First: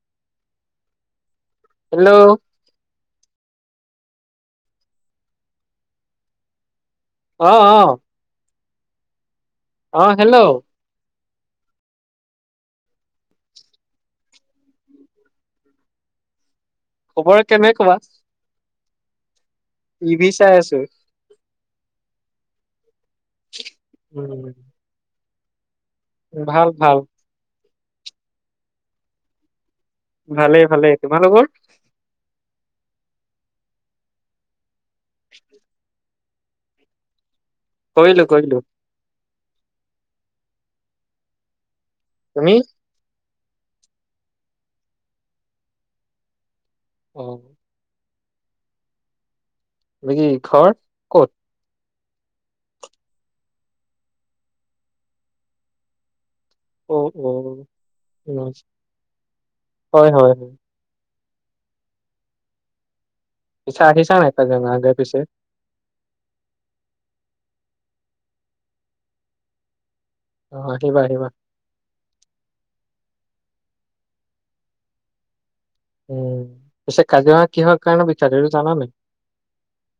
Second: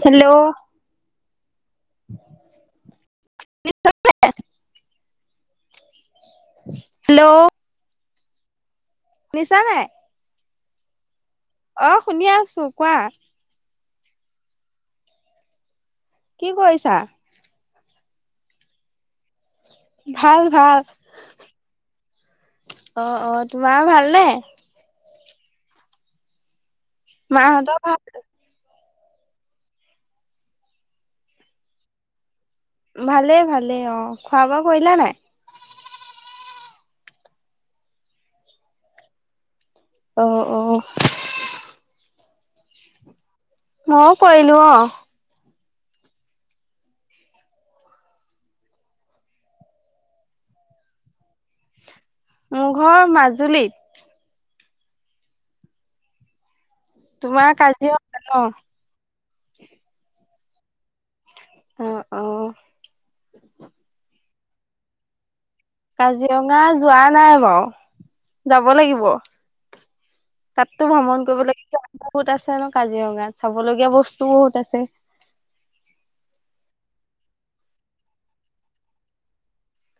Hello, hello [unintelligible] উ [inaudible] অ-অ, শুনিছা অহ হেল্ল' অঁহ শুনি আছো কোৱা? কি কৈৰিছ? খবৰ কেনে বা ভাল আছো ভাল অ অ তোমাৰ ভালনে উম ভাল। ভাল মাহঁতৰ? ভাল? ভালেই, ভালেই তোমলোকৰ ভালে, ভালে অ, খোৱা বোৱা কৰিলা নাই? কৰিলোঁ কৰিলোঁ। অ অ। তুমি? মই কৰিলোঁ অ অ বাকি ঘৰ ক'ত? মোৰ ঘৰ মাজুলীত। অ অ তোমাৰ কাজিৰঙা ন? হয়, হয়, হয়। অ অ। পিছা আহিছা নাই কাজিৰঙালৈ পিছে কাজিৰঙা যোৱা নাই বাও যাব লাগিব। অ তাতো আহিবা ভ্ৰমণ আহিবা কৰিব লাগিব, বহুত আছে ন কাজিৰঙাত। চাবলগীয়া বস্তু বহুত আছে। উম, পিছে কাজিৰঙা কিহৰ কাৰণে বিখ্যাৎ এইটো জানা নেকি?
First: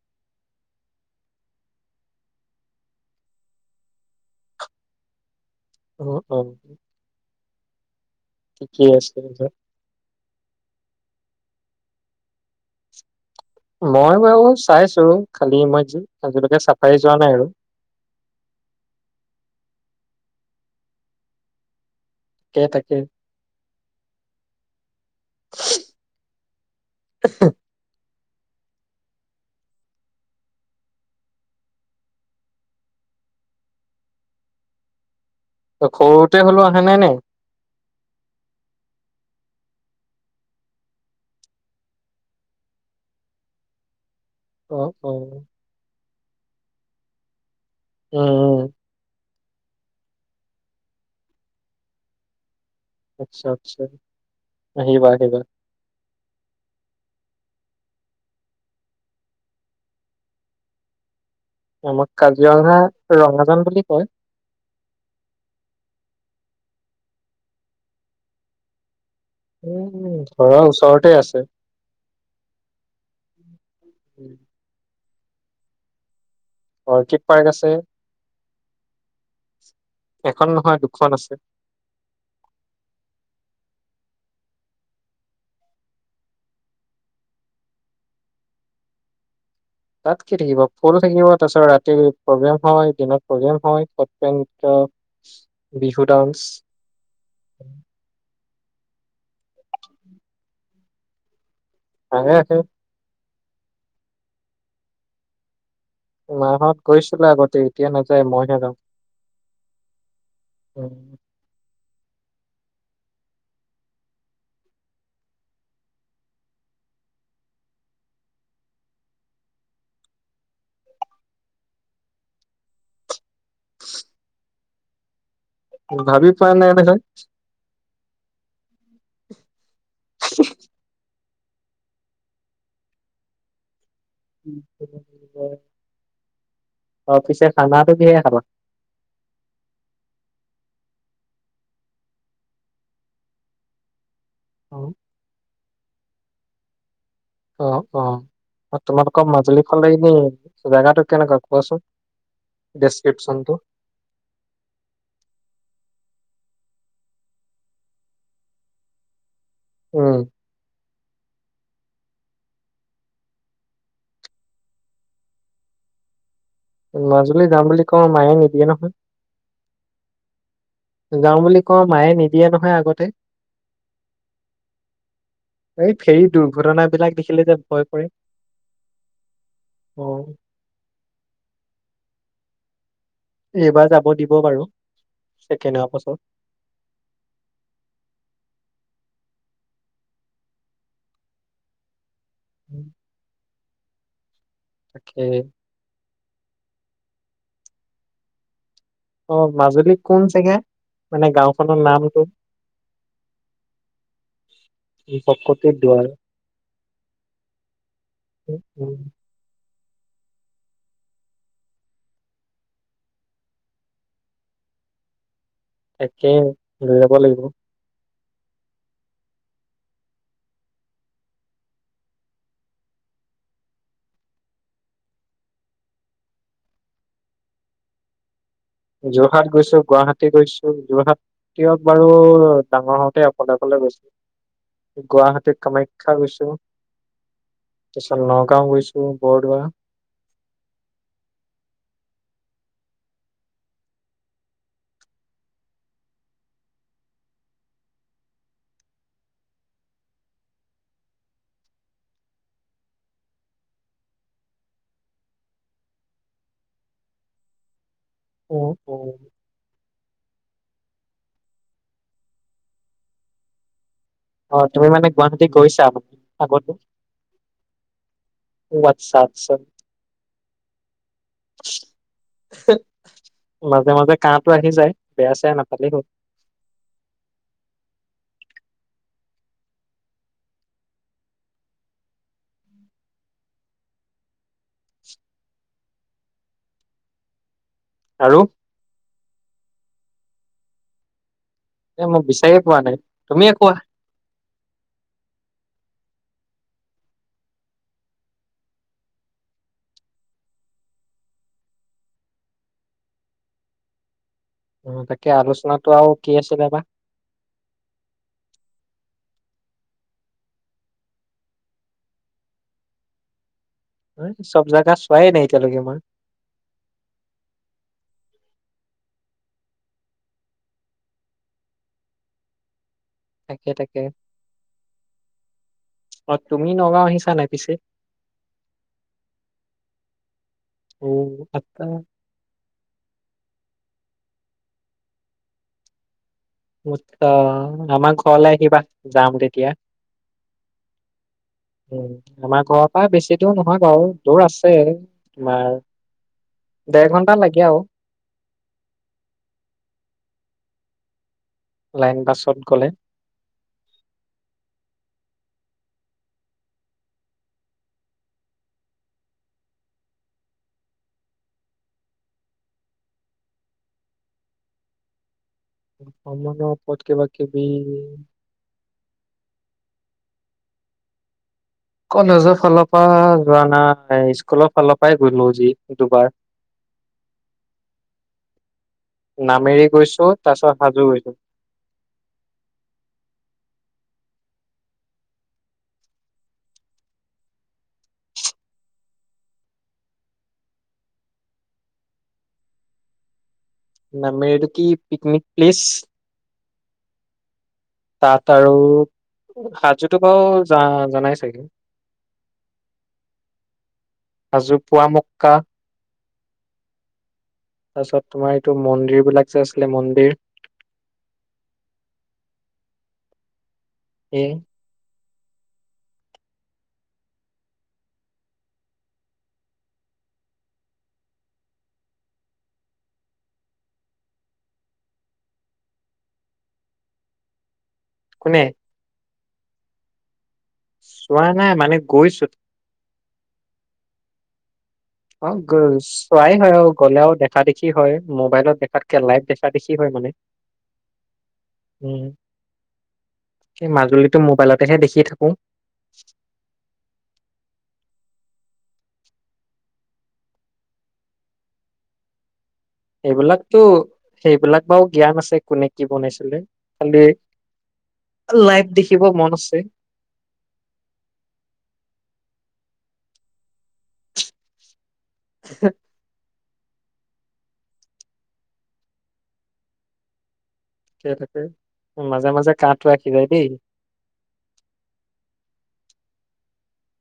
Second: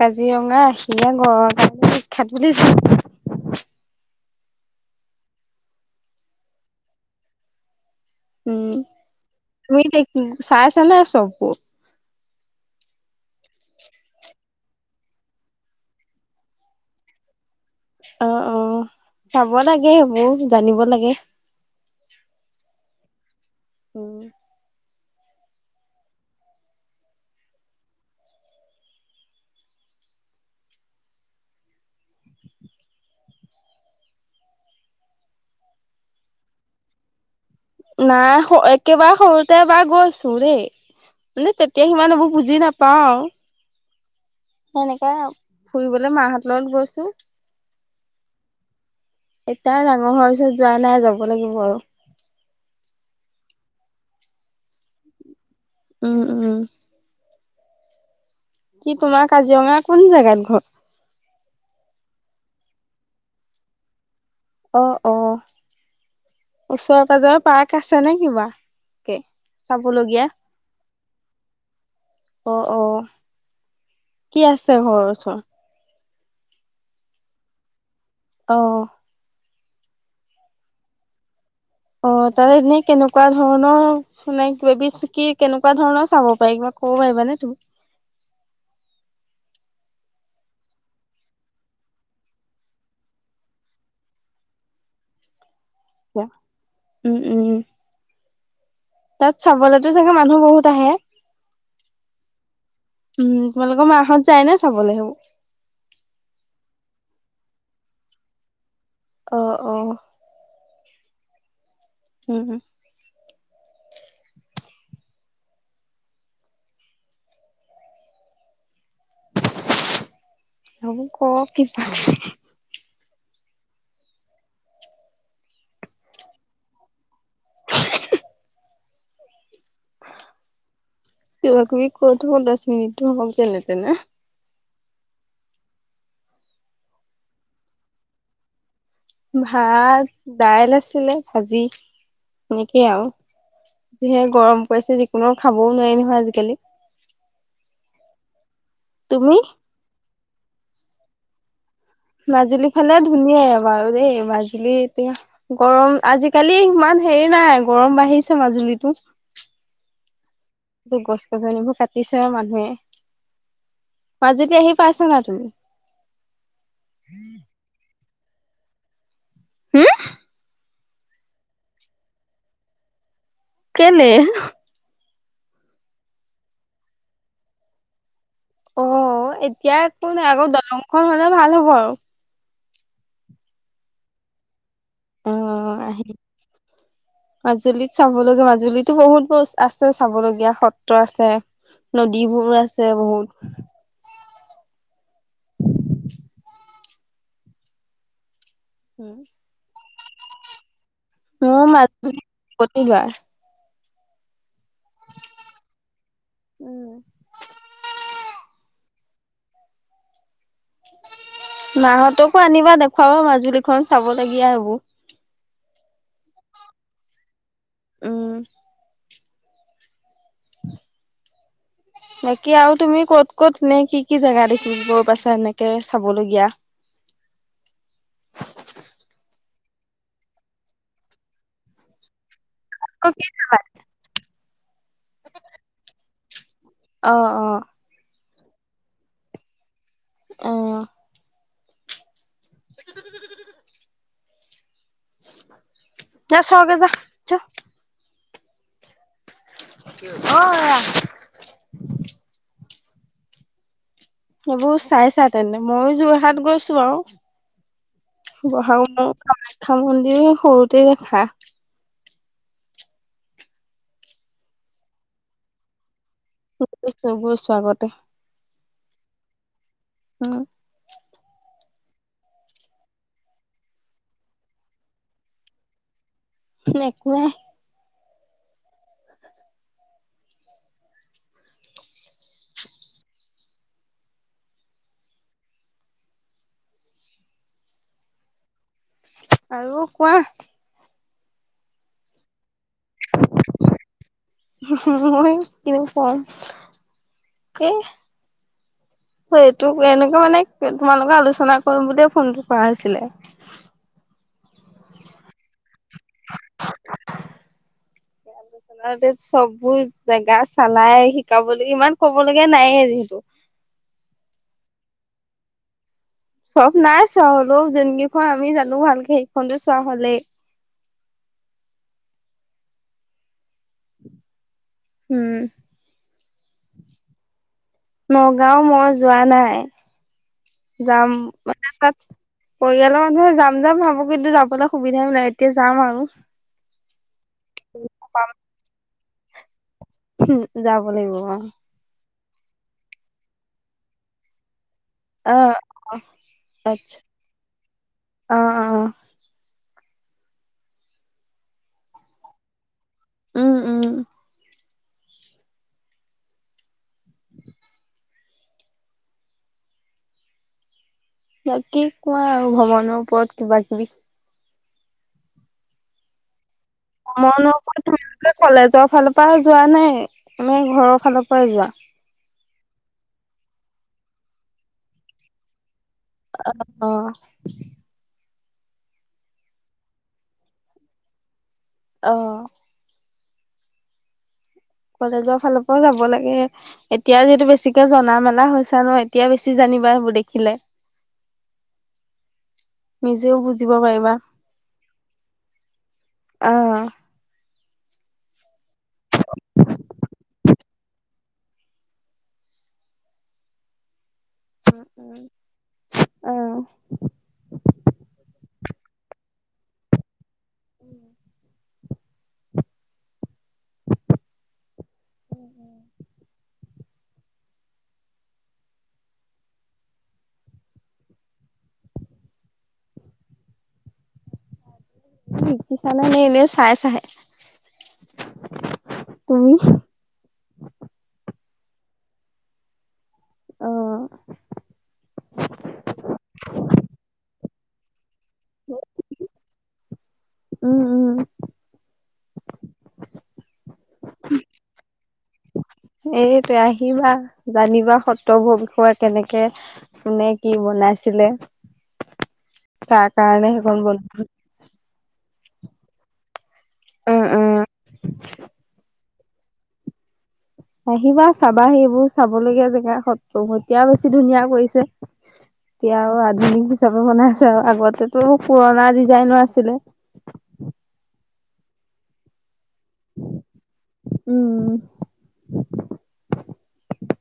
কাজিৰঙা এহিঙীয়া গড়ৰ কাৰণে বিখ্যাত বুলি জানো। অ', অ। উম, ঠিকেই আছে তুমি চাইছানে চববোৰ। মই বাৰু চাইছো খালি মই আজিলৈকে চাফাৰী যোৱা নাই আৰু। অ অ চাব লাগে সেইবোৰ জানিব লাগে। তাকে, তাকে অ। [unintelligible] সৰুতে হলেও অহা নাই, নি। নাই একেবাৰে সৰুতে এবাৰ গৈছো দে মানে তেতিয়া সিমান এইবোৰ বুজি নাপাও আৰু। অ সেনেকে অ ফুৰিবলে মাহত লগত হৈছো। উম, উ। এতিয়া ডাঙৰ হোৱাৰ পিছত যোৱা নাই যাব লাগিব আৰু। আচ্ছা, আচ্ছা আহিবা আহিবা। উম, উম। কি তোমাৰ কাজিৰঙা কোন জেগাত ঘৰ। আমাক কাজিৰঙা ৰঙাজান বুলি কয়। অ', অ' ওচৰে পাজৰে পাৰ্ক আছে নে কিবা? কে উম চাবলীয়া ঘৰৰ ওচৰতে আছে অ', অ উম, কি আছে ঘৰৰ ওচ [unintelligible] অৰ্কিড পাৰ্ক আছে। অঅ। এখন নহয়, দুখন আছে। অ তাত এনেই কেনেকুৱা ধৰণৰ মানে, কি কেনেকুৱা ধৰণৰ চাব পাৰি কিবা কব পাৰিবানে তুমি? তাত কি থাকিব? ফুল থাকিব। তাৰ পিছত ৰাতি প্ৰগ্ৰেম, হয় দিনত প্ৰগ্ৰেম হয়। সত্ৰীয়া নৃত্য বিহু ডান্স। উম উম তাত চাবলেটো চাগে মানুহ বহুত আহে? ধেই আহে। উম, তোমালোকৰ মাইহত যায় নে চাবলৈ সেইবোৰ? মাহত গৈছিলে আগতে। এতিয়া নাযায়। মইহে যাওঁ। অ, অ। উ উম উম তই ক কিবা। ভাবি পোৱা নাই দেচোন। [inaudible] [inaudible] কিবা-কিবি কই থও। দছ মিনিট মানটো হওক যেনে তেনে। অ পিছে খানটো কিহেৰে খাবা? ভাত-দাইল আছিলে, ভাজি সেনেকেই আৰু। যিহে গৰম অ পৰিছে যিকোনো খাবও নোৱাৰি নহয় আজিকালি। অ, অ। অ, তোমালোকৰ তুমি? মাজুলী ফালেই নি? জেগাটো কেনেকুৱা কোৱাচোন। মাজুলী ফালে ধুনীয়াই ডেচক্ৰিপচনটো বাৰু দেই। মাজুলী এতিয়া গৰম আজিকালি ইমান হেৰি নাই। গৰম বাঢ়িছে মাজুলীতো। উম গছ-গছনিবোৰ কাটিছে আৰু মানুহে। মাজুলী আহি পাইছা নাই তুমি? মাজুলী যাম বুলি ক মায়ে নিদিয়ে নহয়। হুম? গাও বুলি কওঁ, মায়ে নিদিয়ে নহয় আগতে। কেলে? এই ফেৰি দুৰ্ঘটনা বিলাক দেখিলে যে ভয় কৰে। অ, এতিয়া অ একো নাই। আগৰ দলংখন হলে ভাল হ'ব আৰু। এইবাৰ যাব দিব বাৰু। অ ছেকেণ্ড হোৱাৰ আহি পাছত মাজুলী চাবলৈ গৈ মাজুলীত বহুত বস্তু আছে চাবলগীয়া, সত্ৰ আছে। ন যিবোৰ উম, আছে বহুত তাকে। অ মাজুলীত কোন চোগ মোৰ মাত প্ৰতিবাৰ প্ৰকতিৰ দাৰ উম উ উম মাহতকো আনিবা দেখুৱাবা মাজুলীখন চাব লগগীয়া এইবোৰ [unintelligible] একে লৈ যাব লাগিব অ বাকী আৰু তুমি ক'ত ক'ত এনে কি কি জোগা দেখিব পাইছা এনেকে চাব লগগীয়া যোৰহাট গৈছো গুৱাহাটী গৈছো যোৰহাটক বাৰু ডাঙৰ হওঁতে অফাললেফাললে গৈছিলো গুৱাহাটীত কামাখ্য [unintelligible] খাবিছো অ অ নগাঁও গৈছো বৰদোৱা আহ যছকছ [unintelligible] অ সেইবোৰ চাইছা তেনে মইও যোৰহাট গৈছো আৰু [unintelligible] উম, বহা উম, খাম [unintelligible] এ সৰুতেই দেখা অ তুমি মানে গুৱাহাটী গৈছা আগতে? মো চবৰে স্বাগতে আচ্ছা আছ অ মাজে মাজে কাহো আহি যায় বেয়া চে নাপালে হল [unintelligible] নে কুৱে [unintelligible] আৰু আৰু কোৱা এ মোক বিচাৰে কোৱা নাই তুমিয়ে কোৱা মই কিন কম এ এইটো এনেকুৱা মানে তোমালোকে আলোচনা কৰিম বুলিয়ে ফোনটো কৰা হৈছিলে [unintelligible] অ তাকে আলোচনাটো আৰু কি আছিলে বা আলচনাতে চবো জেগা চালাই শিকাবলৈ ইমান কব লগগীয়া নাইে যিহেতু [unintelligible] হয় চব জেগা চোৱাই নাই এতিয়ালৈকে মই চব নাই চোৱা হ'লেও যোন কেইখন আমি জানো ভালকে সেইখনো চোৱা হ'লেই [unintelligible] থাকে থাকে উম অ তুমি নগাঁও আহিছা নাই পিছে? নগাঁও মই যোৱা নাই যাম অ', মানে আচ্ছা। তাত পৰিয়ালৰ মানুহে যাম যাম ভাবো [unintelligible] কিন্তু যাবলৈ সুবিধাই ওলাই এতিয়া যাম আৰু আমাৰ ঘৰলৈ আহিবা যাম তেতিয়া উ, যাব লাগিব, অ। আমাৰ ঘৰৰ পৰাই বেছি দূৰ নহয় বাৰু, দূৰ আছে। অ আচ্ছা তোমাৰ এঘন্টা লাগে আৰু। অ অ লাইন বাছত গ'লে উম, উম। বাকি কোৱা আৰু ভ্ৰমণৰ ওপৰত কিবা কিবি। [unintelligible] কিবা কিবি [unintelligible] কলেজৰ ফালৰ পৰা যোৱা নাই। নে ঘৰৰ ফালৰ পৰাই যোৱা? কলেজৰ ফালৰ পৰা যোৱা নাই, স্কুলৰ ফালৰ পৰাই গলো যি। দুবাৰ অহ। নামেৰি গৈছো তাৰপিছত হাজো গৈছোঁ। অহ। কলেজৰ ফালৰ পৰা যাব লাগে, এতিয়া যিহেতু বেছিকে জনা মেলা হৈছে ন এতিয়া বেছি জানিবা সেইবোৰ দেখিলে। নিজেও বুজ নামেৰী এইটো কি পিকনিক প্লেছ? আহ তাত আৰু হাজোটো বাৰু জানায়ে চাগে। হাজো পুৱা মক্কা অহ। তাৰপিছত তোমাৰ এইটো মন্দিৰ বিলাক যে আছিলে মন্দিৰ। উম। [inaudible] এ উম, উম। শিকিছা নে নে এনে চাইছা হে? কোনে? তুমি? চোৱা নাই মানে গৈছো। অহ। অ', চোৱাই হয় আৰু গ'লেও দেখা দেখি হয়। মোবাইলত দেখাতকে লাইভ দেখা দেখি হয় মানে। উম উম উম, সেই মাজুলীটো মোবাইলতেহে দেখি থাকো। এইটোৱে, আহিবা, জানিবা। সত্ৰবোৰ বিষয়ে কেনেকে কোনে কি বনাইছিলে। তাৰ কাৰণে সেইখন সেইবিলাকতো বন সেইবিলাক বাৰু জ্ঞান আছে কোনে কি বনাইছিলে। খালি উম উম লাইভ দেখি ব মন আছে। আহিবা চাবা সেইবোৰ চাবলগীয়া জেগা সত্ৰ। এতিয়া বেছি ধুনীয়া কৰিছে। এতিয়া আৰু আধুনিক হিচাপে বনাই আছে। আগতেতো পুৰণা ডিজাইনৰ আছিলে। থ থাকে মাজে মাজে কাটো ৰাখিব দেই।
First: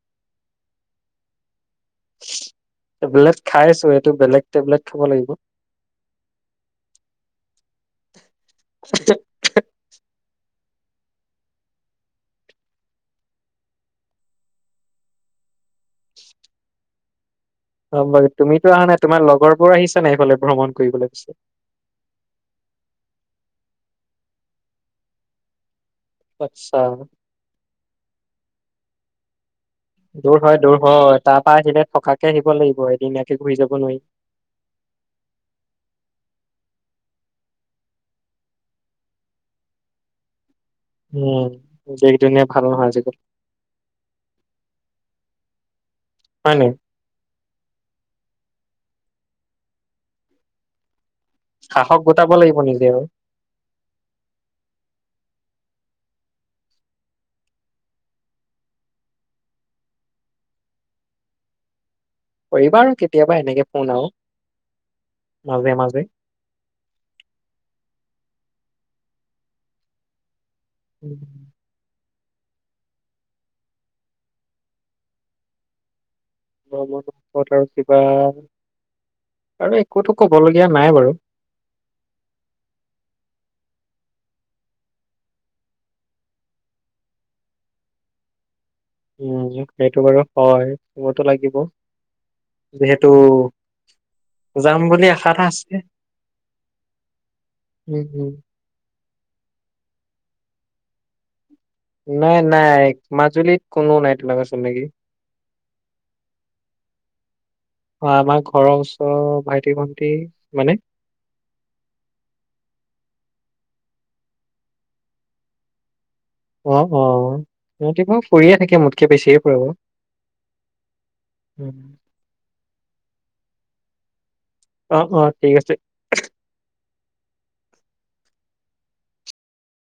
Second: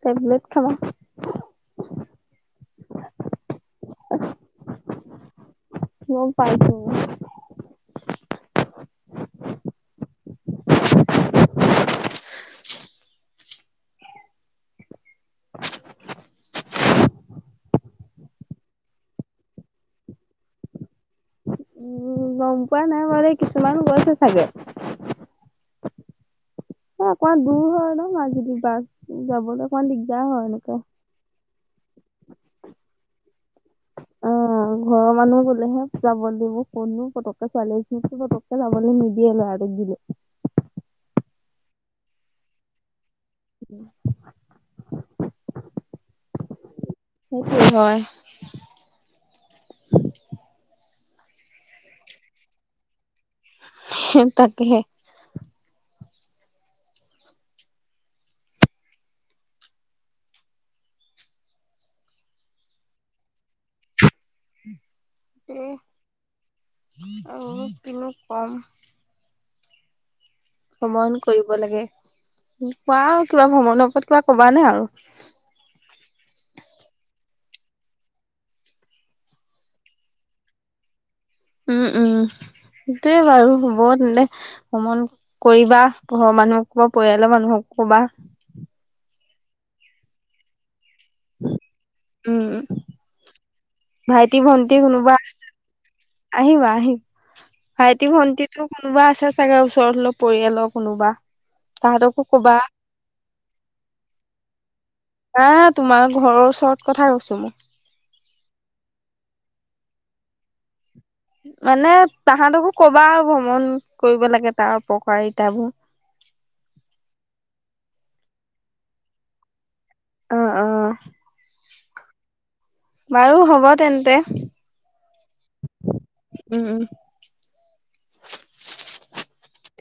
টেবলেট খাবা। টেবলেট খাই আছো এইটো বেলেগ টেবলেট খাব লাগিব। ম পাইছো। [inaudible] [inaudible] অ', বু তুমিতো অহা নাই তোমাৰ লগৰবোৰ আহিছা নে এইফালে ভ্ৰমণ কৰিবলৈ পিছে? উম গম পোৱা নাই বাৰ কিছুমান গৈছে চাগে। আচ্ছা অ', অকমান দূৰ হয় ন' মাজি দুবাক। যাবলৈ অমান দিগদাৰ দূৰ হয় দূৰ এনেকা অ', হয় তাৰ পৰা আহিলে থকাকে আহিব লাগিব এদিনীয়াকে ঘূৰি যাব নোৱাৰি ঘৰৰ মানুহ গলেহে যাব দিবোৰ শুনো পত ছোৱালীক পুতুককে যাবলৈ নিদিয়ে আৰু উম, দেশ, দুনীয়া ভাল নহয় আজিকালি। উম। হয় নাই সেইটোৱে হয়। [inaudible] সাহস গোটাব লাগিব নিজে আৰু। তাকেহে কৰিবা আৰু কেতিয়াবা এনেকে ফোন আৰু। মাজে উম, আৰু তিমত কম ভ্ৰমণ মাজে কৰিব লাগে। কোৱা আৰু কিবা ভ্ৰমণৰ ওপৰত কিবা কবা নে আৰু? আৰু কিবা আৰু একোতো ক'ব লগীয়া নাই বাৰু। উম, উম, সেইটোয়ে বাৰু হ'ব তেন্তে ভ্ৰমণ কৰিবা ঘৰৰ মানুহক ক'বা পৰিয়ালৰ মানুহক ক'বা। উম, সেইটো বাৰু হয়। ক'বতো লাগিব উম, যিহেতু ভাইটি ভন্টি যাম বুলি কোনোবা আশা এটা আছে আহিবা আহিবা উম, ভাইটি উম, ভন্টিটো কোনোবা আছে চাগে ওচৰতলপ পৰিয়ালৰ কোনোবা। তাহাঁতকো নাই, কবা নাই মা জুলিত কোনো নাই তেনেকুৱা চিনাকি। অ', তোমাৰ ঘৰৰ ওচৰত কথা কৈছো মই। ভণ্টি মানে মানে তাহাঁতকো ক'বা আৰু ভ্ৰমণ কৰিব লাগে তাৰ উপকাৰিতাবোৰ। অ', অ', সিহঁতি ম' ফুৰিয়ে থাকে মোতকে বেছিয়ে ফুৰে বাৰু। অ', অ'। উম। বাৰু হ'ব তেন্তে। অ', অ', ঠিক আছে। উম উম